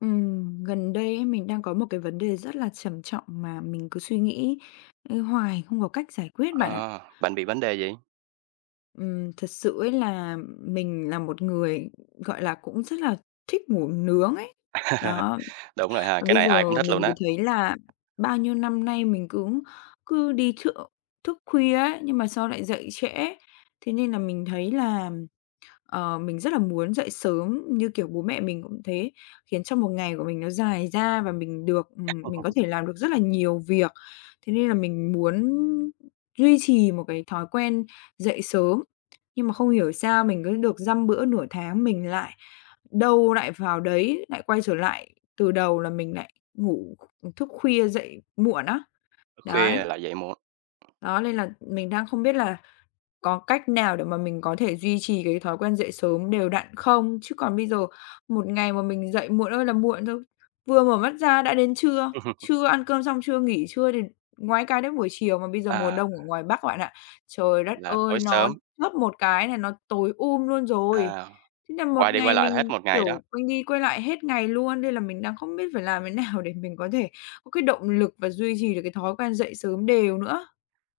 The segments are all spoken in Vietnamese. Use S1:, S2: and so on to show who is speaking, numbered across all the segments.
S1: Gần đây ấy, mình đang có một cái vấn đề rất là trầm trọng mà mình cứ suy nghĩ, hoài không có cách giải quyết bạn ạ.
S2: Ờ, bánh mì bánh đề gì?
S1: Thật sự ấy là mình là một người, gọi là, cũng rất là thích ngủ nướng ấy. Đó,
S2: Đúng rồi ha,
S1: và
S2: cái
S1: bây
S2: này ai cũng
S1: giờ
S2: thích luôn
S1: mình cứ
S2: á.
S1: thấy là bao nhiêu năm nay mình cứ cứ đi thức thức khuya ấy, nhưng mà sao lại dậy trễ. Thế nên là mình thấy là mình rất là muốn dậy sớm như kiểu bố mẹ mình cũng thế, khiến cho một ngày của mình nó dài ra và mình có thể làm được rất là nhiều việc. Thế nên là mình muốn duy trì một cái thói quen dậy sớm, nhưng mà không hiểu sao mình cứ được dăm bữa nửa tháng mình lại đâu lại vào đấy, lại quay trở lại từ đầu là mình lại ngủ thức khuya dậy muộn á. Đấy,
S2: Khuya lại dậy muộn.
S1: đó nên là mình đang không biết là có cách nào để mà mình có thể duy trì cái thói quen dậy sớm đều đặn không? Chứ còn bây giờ một ngày mà mình dậy muộn ơi là muộn thôi, vừa mở mắt ra đã đến trưa, trưa ăn cơm xong chưa nghỉ trưa thì ngoái cái đến buổi chiều, mà bây giờ mùa
S2: À,
S1: đông ở ngoài Bắc bạn ạ, trời đất
S2: là tối
S1: ơi, nó
S2: sớm,
S1: chớp một cái là nó tối luôn rồi.
S2: à,
S1: Thế là một
S2: quay đi
S1: ngày
S2: quay lại hết
S1: mình,
S2: một ngày đó.
S1: kiểu, quanh đi quay lại hết ngày luôn, nên là mình đang không biết phải làm thế nào để mình có thể có cái động lực và duy trì được cái thói quen dậy sớm đều nữa.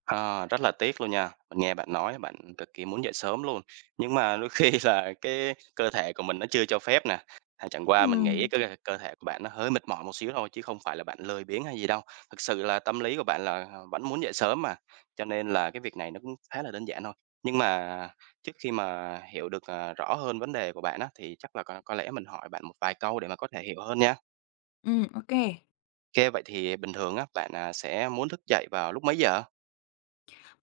S2: À, rất là tiếc luôn nha. Mình nghe bạn nói bạn cực kỳ muốn dậy sớm luôn, nhưng mà đôi khi là cái cơ thể của mình nó chưa cho phép nè. À, chẳng qua mình nghĩ
S1: Ừm,
S2: cái cơ cơ thể của bạn nó hơi mệt mỏi một xíu thôi chứ không phải là bạn lười biếng hay gì đâu. Thực sự là tâm lý của bạn là, vẫn muốn dậy sớm mà, cho nên là cái việc này nó cũng khá là đơn giản thôi. Nhưng mà trước khi mà hiểu được, rõ hơn vấn đề của bạn á, thì chắc là có lẽ mình hỏi bạn một vài câu để mà có thể hiểu hơn nha.
S1: ô
S2: Ok, vậy thì bình thường á, bạn, sẽ muốn thức dậy vào lúc mấy giờ?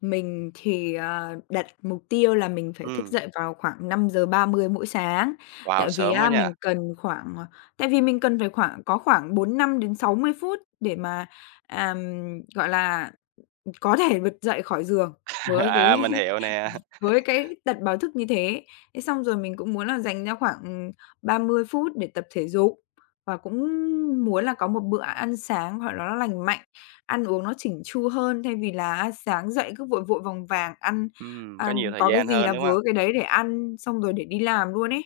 S1: Mình thì, đặt mục tiêu là mình phải thức
S2: Ừm,
S1: dậy vào khoảng 5:30 mỗi sáng,
S2: wow,
S1: tại vì
S2: sớm quá
S1: á
S2: nha.
S1: mình cần khoảng ờ, tại vì mình cần phải khoảng có khoảng 45 đến 60 phút để mà, àm, gọi là, có thể bật dậy khỏi giường với cái
S2: À, mình hiểu nè.
S1: với cái đặt báo thức như thế, thế xong rồi mình cũng muốn là dành ra khoảng, 30 phút để tập thể dục và cũng muốn là có một bữa ăn sáng, hoặc là, nó lành mạnh, ăn uống nó chỉn chu hơn thay vì là á sáng dậy cứ vội vội vàng vàng ăn
S2: Có
S1: ăn
S2: nhiều thời
S1: có cái
S2: gian
S1: gì
S2: hơn,
S1: là
S2: đúng hông?
S1: vớ cái đấy để ăn, xong rồi để đi làm luôn ấy.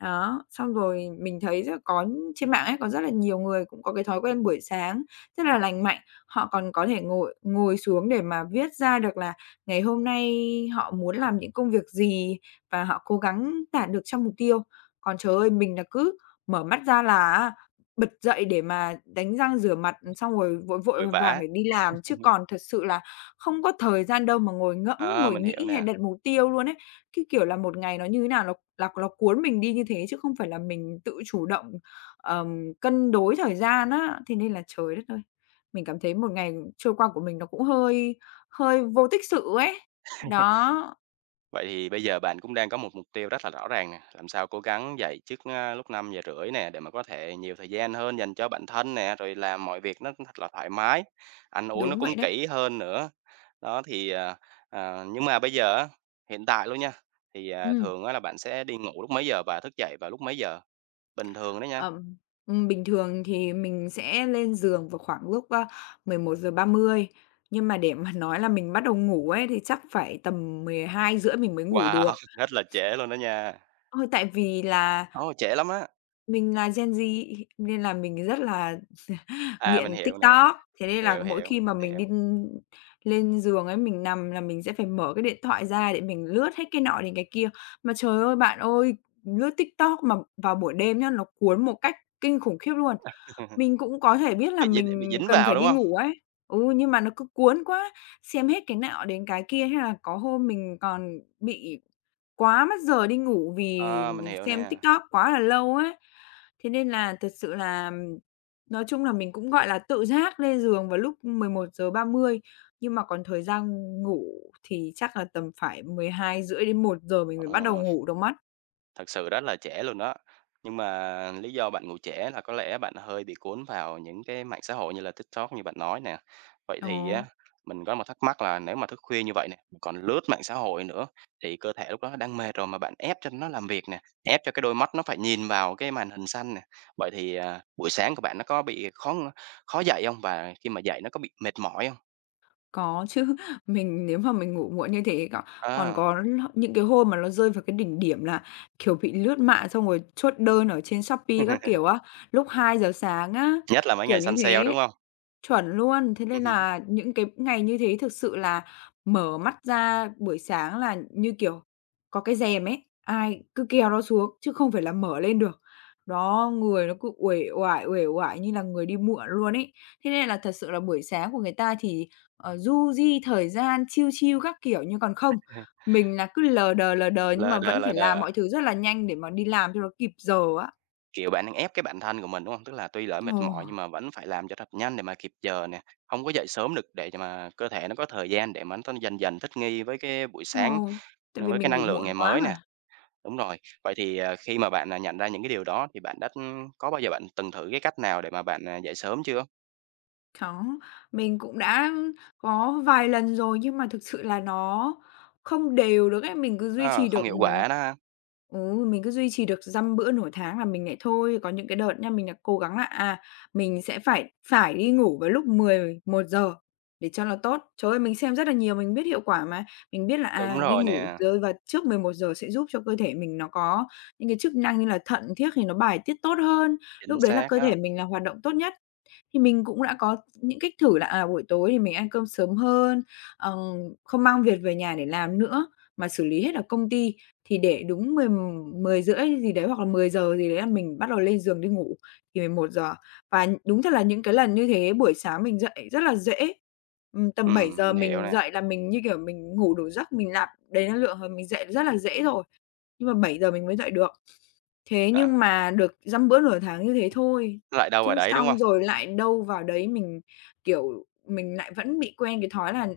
S1: Đó, xong rồi mình thấy rất có trên mạng ấy, có rất là nhiều người cũng có cái thói quen buổi sáng rất là lành mạnh, họ còn có thể ngồi ngồi xuống để mà viết ra được là ngày hôm nay họ muốn làm những công việc gì và họ cố gắng đạt được trong mục tiêu. Còn trời ơi, mình là cứ mở mắt ra là á, bật dậy để mà đánh răng rửa mặt, xong rồi vội vội
S2: Vội
S1: vàng vàng
S2: vã.
S1: để đi làm, chứ còn thật sự là không có thời gian đâu mà ngồi ngẫm,
S2: Ờ,
S1: ngồi
S2: mình hiểu
S1: nghĩ hay
S2: nè.
S1: đặt mục tiêu luôn ấy. Cái kiểu là một ngày nó như thế nào nó là nó cuốn mình đi như thế chứ không phải là mình tự chủ động, cân đối thời gian á. Thế nên là trời đất ơi, mình cảm thấy một ngày trôi qua của mình nó cũng hơi Hơi vô tích sự ấy. Đó,
S2: Vậy thì bây giờ bạn cũng đang có một mục tiêu rất là rõ ràng nè, làm sao cố gắng dậy trước, lúc 5 giờ rưỡi nè, để mà có thể nhiều thời gian hơn dành cho bản thân nè, rồi làm mọi việc nó thật là thoải mái, ăn uống nó
S1: đúng vậy
S2: cũng
S1: đấy.
S2: kỹ hơn nữa. Đó, thì, nhưng mà bây giờ á, hiện tại luôn nha, thì,
S1: Ừm,
S2: thường á là bạn sẽ đi ngủ lúc mấy giờ và thức dậy vào lúc mấy giờ? Bình thường đó nha.
S1: ờm, Bình thường thì mình sẽ lên giường vào khoảng lúc, 11:30, nhưng mà để mà nói là mình bắt đầu ngủ ấy thì chắc phải tầm mười hai rưỡi mình mới ngủ được.
S2: Wow, rất là trễ luôn đó nha.
S1: Ờ, tại vì là
S2: Ồ, trễ lắm á.
S1: mình là Gen Z nên là mình rất là
S2: À, mình
S1: nghiện
S2: hiểu nè,
S1: TikTok, thế nên là
S2: hiểu,
S1: mỗi
S2: hiểu,
S1: khi mà
S2: mình
S1: mình
S2: hiểu,
S1: đi, lên giường ấy, mình nằm là mình sẽ phải mở cái điện thoại ra để mình lướt hết cái nọ đến cái kia. Mà trời ơi, bạn ơi, lướt TikTok mà vào buổi đêm nhá, nó cuốn một cách kinh khủng khiếp luôn. Mình cũng có thể biết là
S2: cái
S1: mình
S2: dính
S1: cần
S2: vào,
S1: phải
S2: đúng
S1: đi
S2: hông?
S1: ngủ ấy, ừ, nhưng mà nó cứ cuốn quá, xem hết cái nọ đến cái kia, thế là có hôm mình còn bị quá mất giờ đi ngủ vì
S2: Ờ, mình hiểu
S1: xem
S2: nè,
S1: TikTok quá là lâu ấy. Thế nên là thật sự là, nói chung là mình cũng, gọi là, tự giác lên giường vào lúc 11:30 nhưng mà còn thời gian ngủ thì chắc là tầm phải mười hai rưỡi đến một giờ mình mới bắt đầu
S2: ờ,
S1: ngủ được mất.
S2: thật sự rất là trễ luôn đó. Nhưng mà lý do bạn ngủ trễ là có lẽ bạn hơi bị cuốn vào những cái mạng xã hội như là TikTok như bạn nói nè. Vậy
S1: Ờ.
S2: thì á, mình có một thắc mắc là nếu mà thức khuya như vậy nè, còn lướt mạng xã hội nữa thì cơ thể lúc đó nó đang mệt rồi mà bạn ép cho nó làm việc nè, ép cho cái đôi mắt nó phải nhìn vào cái màn hình xanh nè. Vậy thì, buổi sáng của bạn nó có bị khó khó dậy hông? Và khi mà dậy nó có bị mệt mỏi hông?
S1: Có chứ, mình nếu mà mình ngủ muộn như thế có còn
S2: Ờ.
S1: có những cái hôm mà nó rơi vào cái đỉnh điểm là, kiểu, bị lướt mạng xong rồi chốt đơn ở trên Shopee các kiểu á, lúc 2 giờ sáng á,
S2: Nhất là mấy
S1: kiểu
S2: ngày
S1: như
S2: săn sale, đúng
S1: thế.
S2: không?
S1: Chuẩn luôn, thế nên là những cái ngày như thế thực sự là mở mắt ra buổi sáng là như, kiểu, có cái rèm ấy, ai cứ kéo nó xuống chứ không phải là mở lên được. Đó, người nó cứ uể oải như là người đi muộn luôn ấy. Thế nên là thật sự là buổi sáng của người ta thì du di thời gian, chill chill các kiểu. Nhưng còn không, mình là cứ lờ đờ nhưng
S2: Lờ
S1: mà
S2: đờ,
S1: vẫn
S2: lờ
S1: phải làm
S2: đờ,
S1: mọi thứ rất là nhanh để mà đi làm cho nó kịp giờ á.
S2: kiểu, bạn đang ép cái bản thân của mình, đúng không? Tức là tuy lỡ mệt
S1: Ồ.
S2: mỏi nhưng mà vẫn phải làm cho thật nhanh để mà kịp giờ nè, không có dậy sớm được để cho mà cơ thể nó có thời gian để mà nó dần dần thích nghi với cái buổi
S1: Ờ,
S2: sáng,
S1: tại vì
S2: với cái
S1: mình ngủ
S2: năng lượng
S1: muộn
S2: ngày
S1: quá
S2: mới nè.
S1: mà.
S2: Đúng rồi, vậy thì, khi mà bạn, nhận ra những cái điều đó thì bạn đã, có bao giờ bạn từng thử cái cách nào để mà bạn, dậy sớm chưa?
S1: Có, mình cũng đã có vài lần rồi nhưng mà thực sự là nó không đều được ấy,
S2: Ờ, không hiệu quả đó ha.
S1: mình cứ duy trì được dăm bữa nửa tháng là mình lại thôi. Có những cái đợt nha, mình đã cố gắng là, mình sẽ phải phải đi ngủ vào lúc 11 giờ để cho nó tốt. Trời ơi, mình xem rất là nhiều, mình biết hiệu quả mà, mình biết là,
S2: Đúng
S1: đi
S2: rồi
S1: ngủ
S2: nè,
S1: rơi vào trước 11 giờ sẽ giúp cho cơ thể mình nó có những cái chức năng như là thận, thiết thì nó bài tiết tốt hơn,
S2: chính
S1: lúc đấy là
S2: xác
S1: cơ
S2: đó.
S1: thể mình là hoạt động tốt nhất. Thì mình cũng đã có những cách thử là, buổi tối thì mình ăn cơm sớm hơn, ờ, không mang việc về nhà để làm nữa, mà xử lý hết ở công ty. Thì để đúng mười 10 rưỡi gì đấy hoặc là 10 giờ gì đấy là mình bắt đầu lên giường đi ngủ, thì mười một giờ và đúng thật là những cái lần như thế buổi sáng mình dậy rất là dễ, tầm bảy giờ
S2: Mình hiểu
S1: mình
S2: nè.
S1: dậy là mình, như kiểu, mình ngủ đủ giấc, mình nạp đầy năng lượng rồi mình dậy rất là dễ rồi, nhưng mà bảy giờ mình mới dậy được. Thế
S2: Ờ,
S1: nhưng mà được dăm bữa nửa tháng như thế thôi,
S2: lại đâu vào
S1: chứ
S2: đấy, đúng
S1: xong
S2: không?
S1: rồi lại đâu vào đấy mình, kiểu, mình lại vẫn bị quen cái thói là,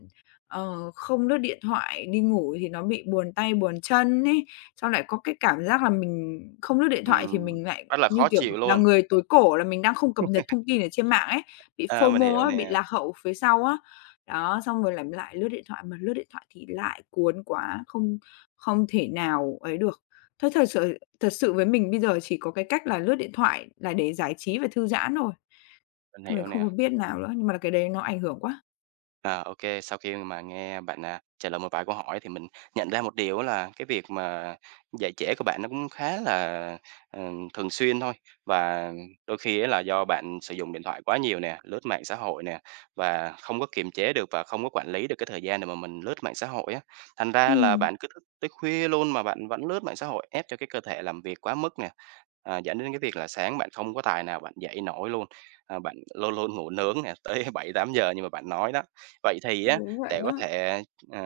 S1: không lướt điện thoại, đi ngủ thì nó bị buồn tay buồn chân ấy, xong lại có cái cảm giác là mình không lướt điện thoại thì
S2: Ừm,
S1: mình lại,
S2: rất là
S1: như
S2: khó
S1: kiểu,
S2: chịu
S1: là
S2: luôn.
S1: người tối cổ là mình đang không cập nhật thông tin ở trên mạng ấy, bị
S2: À, mình
S1: FOMO
S2: hiểu
S1: á, bị
S2: nè,
S1: lạc hậu phía sau á. Đó, xong rồi lại lại lướt điện thoại, mà lướt điện thoại thì lại cuốn quá, không không thể nào ấy được. Thế thật sự Thật sự với mình bây giờ chỉ có cái cách là lướt điện thoại là để giải trí và thư giãn thôi,
S2: mình
S1: thì mình
S2: hiểu
S1: không
S2: nè.
S1: có biết nào nữa, nhưng mà cái đấy nó ảnh hưởng quá.
S2: À, sau khi mà nghe bạn, trả lời một vài câu hỏi thì mình nhận ra một điều là cái việc mà dạy trễ của bạn nó cũng khá là, ờ, thường xuyên thôi. Và đôi khi á là do bạn sử dụng điện thoại quá nhiều nè, lướt mạng xã hội nè, và không có kiềm chế được và không có quản lý được cái thời gian để mà mình lướt mạng xã hội á. Thành ra là
S1: Ừm,
S2: bạn cứ thức tới khuya luôn mà bạn vẫn lướt mạng xã hội, ép cho cái cơ thể làm việc quá mức nè, dẫn đến cái việc là sáng bạn không có tài nào bạn dậy nổi luôn. À, bạn luôn luôn ngủ nướng nè, tới bảy tám giờ như mà bạn nói đó. Vậy thì á,
S1: đúng vậy
S2: để có
S1: đó.
S2: thể, ờ,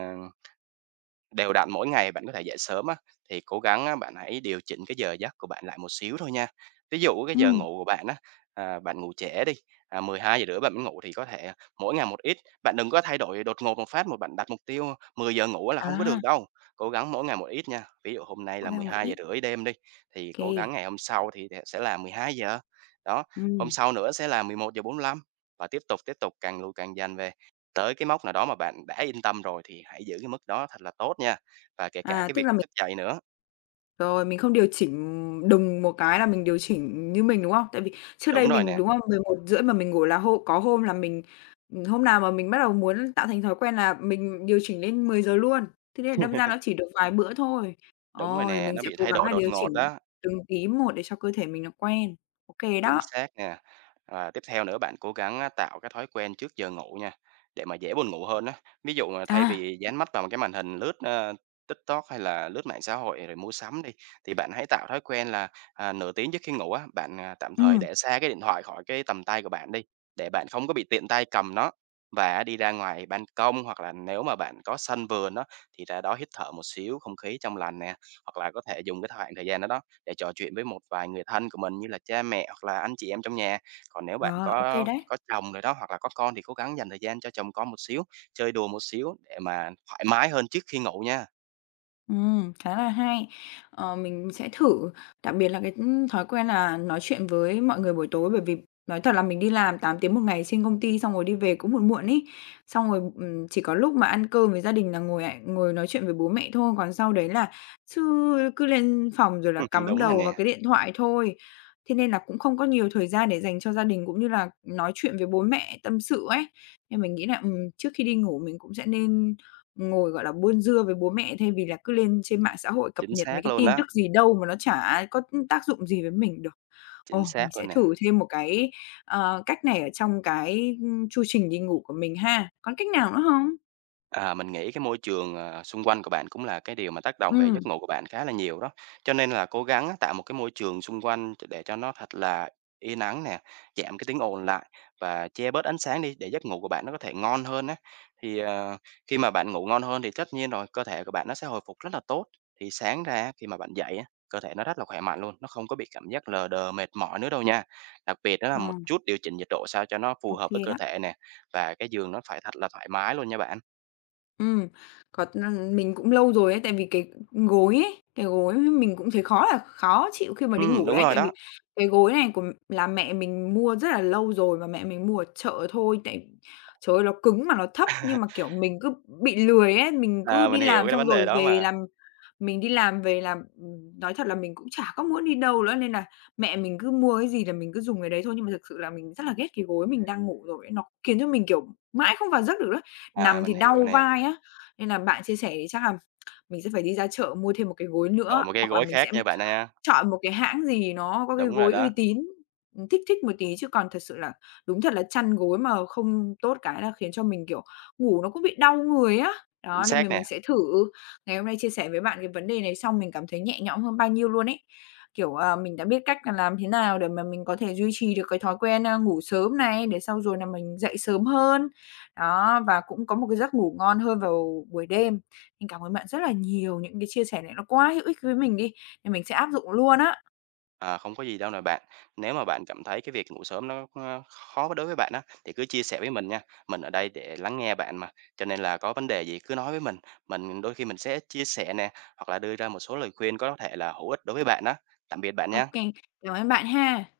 S2: đều đặn mỗi ngày bạn có thể dậy sớm á, thì cố gắng á, bạn hãy điều chỉnh cái giờ giấc của bạn lại một xíu thôi nha. Ví dụ cái giờ
S1: Ừm,
S2: ngủ của bạn á, bạn ngủ trễ đi, mười hai giờ rưỡi bạn mới ngủ thì có thể mỗi ngày một ít, bạn đừng có thay đổi đột ngột một phát mà bạn đặt mục tiêu 10 giờ ngủ là không có
S1: à,
S2: được đâu. Cố gắng mỗi ngày một ít nha, ví dụ hôm nay
S1: Hóa
S2: là
S1: ra
S2: mười
S1: một
S2: hai giờ
S1: ít,
S2: rưỡi đêm đi,
S1: ô
S2: thì
S1: kê.
S2: cố gắng ngày hôm sau thì sẽ là 12 giờ đó, hôm
S1: Ừm,
S2: sau nữa sẽ là 11:45 và tiếp tục, càng lùi càng dần về. Tới cái mốc nào đó mà bạn đã yên tâm rồi thì hãy giữ cái mức đó thật là tốt nha, và kể cả cái
S1: Tức
S2: việc
S1: là
S2: thức dậy nữa.
S1: rồi, mình không điều chỉnh đùng một cái là mình điều chỉnh như mình, đúng không? Tại vì trước đây
S2: Đúng rồi
S1: mình,
S2: nè,
S1: đúng không, 11 rưỡi mà mình ngủ là hộ có hôm là mình, hôm nào mà mình bắt đầu muốn tạo thành thói quen là mình điều chỉnh lên 10 giờ luôn, thế nên là đâm ra nó chỉ được vài bữa thôi.
S2: đúng rồi
S1: Ờ, thì
S2: nè,
S1: mình
S2: nó
S1: sẽ
S2: bị
S1: cố
S2: thay
S1: gắng
S2: đổi
S1: là
S2: đột
S1: điều
S2: ngột
S1: chỉnh
S2: đó.
S1: từng tí một để cho cơ thể mình nó quen. Ok
S2: Chính
S1: đó.
S2: xác nè. Và tiếp theo nữa bạn cố gắng á, tạo cái thói quen trước giờ ngủ nha, để mà dễ buồn ngủ hơn á. Ví dụ mà thay
S1: À,
S2: vì dán mắt vào một cái màn hình lướt, TikTok hay là lướt mạng xã hội rồi mua sắm đi, thì bạn hãy tạo thói quen là, nửa tiếng trước khi ngủ á, bạn, tạm thời
S1: ừm,
S2: để xa cái điện thoại khỏi cái tầm tay của bạn đi, để bạn không có bị tiện tay cầm nó. Và đi ra ngoài ban công hoặc là nếu mà bạn có sân vườn đó thì ra đó hít thở một xíu không khí trong lành nè, hoặc là có thể dùng cái thời gian đó đó để trò chuyện với một vài người thân của mình như là cha mẹ hoặc là anh chị em trong nhà. Còn nếu bạn
S1: ờ, ok
S2: có
S1: đấy.
S2: có chồng rồi đó, hoặc là có con thì cố gắng dành thời gian cho chồng con một xíu, chơi đùa một xíu để mà thoải mái hơn trước khi ngủ nha.
S1: Khá là hay. Ờ, mình sẽ thử, đặc biệt là cái, thói quen là nói chuyện với mọi người buổi tối, bởi vì nói thật là mình đi làm 8 tiếng một ngày trên công ty xong rồi đi về cũng muộn muộn ý. Xong rồi, chỉ có lúc mà ăn cơm với gia đình là ngồi lại ngồi nói chuyện với bố mẹ thôi, còn sau đấy là chứ cứ lên phòng rồi là cắm
S2: Đúng rồi
S1: đầu vào
S2: nè,
S1: cái điện thoại thôi. Thế nên là cũng không có nhiều thời gian để dành cho gia đình cũng như là nói chuyện với bố mẹ tâm sự ấy. Nên mình nghĩ là, trước khi đi ngủ mình cũng sẽ nên ngồi, gọi là, buôn dưa với bố mẹ thay vì là cứ lên trên mạng xã hội cập
S2: chính
S1: nhật mấy
S2: xác
S1: cái
S2: luôn
S1: tin
S2: đó,
S1: tức gì đâu mà nó chả có tác dụng gì với mình được.
S2: chính
S1: Ồ, mình
S2: xác
S1: sẽ
S2: luôn nè.
S1: thử thêm một cái, cách này ở trong cái, chu trình đi ngủ của mình ha. Còn cách nào nữa không?
S2: À, mình nghĩ cái môi trường, xung quanh của bạn cũng là cái điều mà tác động về
S1: Ừ,
S2: giấc ngủ của bạn khá là nhiều đó. Cho nên là cố gắng á tạo một cái môi trường xung quanh để cho nó thật là yên ắng nè, giảm cái tiếng ồn lại và che bớt ánh sáng đi để giấc ngủ của bạn nó có thể ngon hơn á. Thì, khi mà bạn ngủ ngon hơn thì tất nhiên rồi, cơ thể của bạn nó sẽ hồi phục rất là tốt. Thì sáng ra khi mà bạn dậy á, cơ thể nó rất là khỏe mạnh luôn, nó không có bị cảm giác lờ đờ, mệt mỏi nữa đâu nha. Đặc biệt đó là
S1: ờ,
S2: một chút điều chỉnh nhiệt độ sao cho nó phù
S1: ô
S2: hợp với cơ
S1: đó.
S2: thể nè, và cái giường nó phải thật là thoải mái luôn nha bạn.
S1: Ừm, có n mình cũng lâu rồi ấy, tại vì cái gối ấy, cái gối mình cũng thấy khó là khó chịu khi mà đi ngủ
S2: Đúng
S1: đấy,
S2: rồi
S1: tại
S2: đó.
S1: vì cái gối này của là mẹ mình mua rất là lâu rồi mà mẹ mình mua ở chợ thôi, tại trời ơi, nó cứng mà nó thấp nhưng mà, kiểu, mình cứ bị lười ấy, mình cứ
S2: À,
S1: đi
S2: mình hiểu
S1: làm
S2: cái
S1: xong
S2: vấn
S1: rồi
S2: đề đó
S1: về
S2: mà.
S1: làm nói thật là mình cũng chả có muốn đi đâu nữa nên là mẹ mình cứ mua cái gì là mình cứ dùng cái đấy thôi, nhưng mà thực sự là mình rất là ghét cái gối mình đang ngủ rồi ấy, nó khiến cho mình, kiểu, mãi không vào giấc được đó,
S2: À,
S1: nằm thì
S2: mình hiểu
S1: đau
S2: nè,
S1: vai á, nên là bạn chia sẻ thì chắc là mình sẽ phải đi ra chợ mua thêm một cái gối nữa,
S2: đổi một cái
S1: hoặc là
S2: gối
S1: mình sẽ
S2: khác nha bạn ha.
S1: chọn một cái hãng gì nó có cái
S2: Đúng rồi
S1: gối uy
S2: đó,
S1: tín, thích thích một tí chứ còn thật sự là đúng thật là chăn gối mà không tốt cái là khiến cho mình, kiểu, ngủ nó cũng bị đau người á.
S2: chính
S1: Đó, nên
S2: xác
S1: mình
S2: nè.
S1: sẽ thử. Ngày hôm nay chia sẻ với bạn cái vấn đề này xong mình cảm thấy nhẹ nhõm hơn bao nhiêu luôn ấy. Kiểu, mình đã biết cách là làm thế nào để mà mình có thể duy trì được cái thói quen, ngủ sớm này, để sau rồi là mình dậy sớm hơn. Đó, và cũng có một cái giấc ngủ ngon hơn vào buổi đêm. Mình cảm ơn bạn rất là nhiều, những cái chia sẻ này nó quá hữu ích với mình đi. Thì mình sẽ áp dụng luôn á.
S2: Ờ, không có gì đâu nè bạn. Nếu mà bạn cảm thấy cái việc ngủ sớm nó, khó đối với bạn á, thì cứ chia sẻ với mình nha. Mình ở đây để lắng nghe bạn mà, cho nên là có vấn đề gì cứ nói với mình đôi khi mình sẽ chia sẻ nè, hoặc là đưa ra một số lời khuyên có thể là hữu ích đối với bạn đó. Tạm biệt bạn
S1: Ok, kê,
S2: nha.
S1: cảm ơn bạn ha.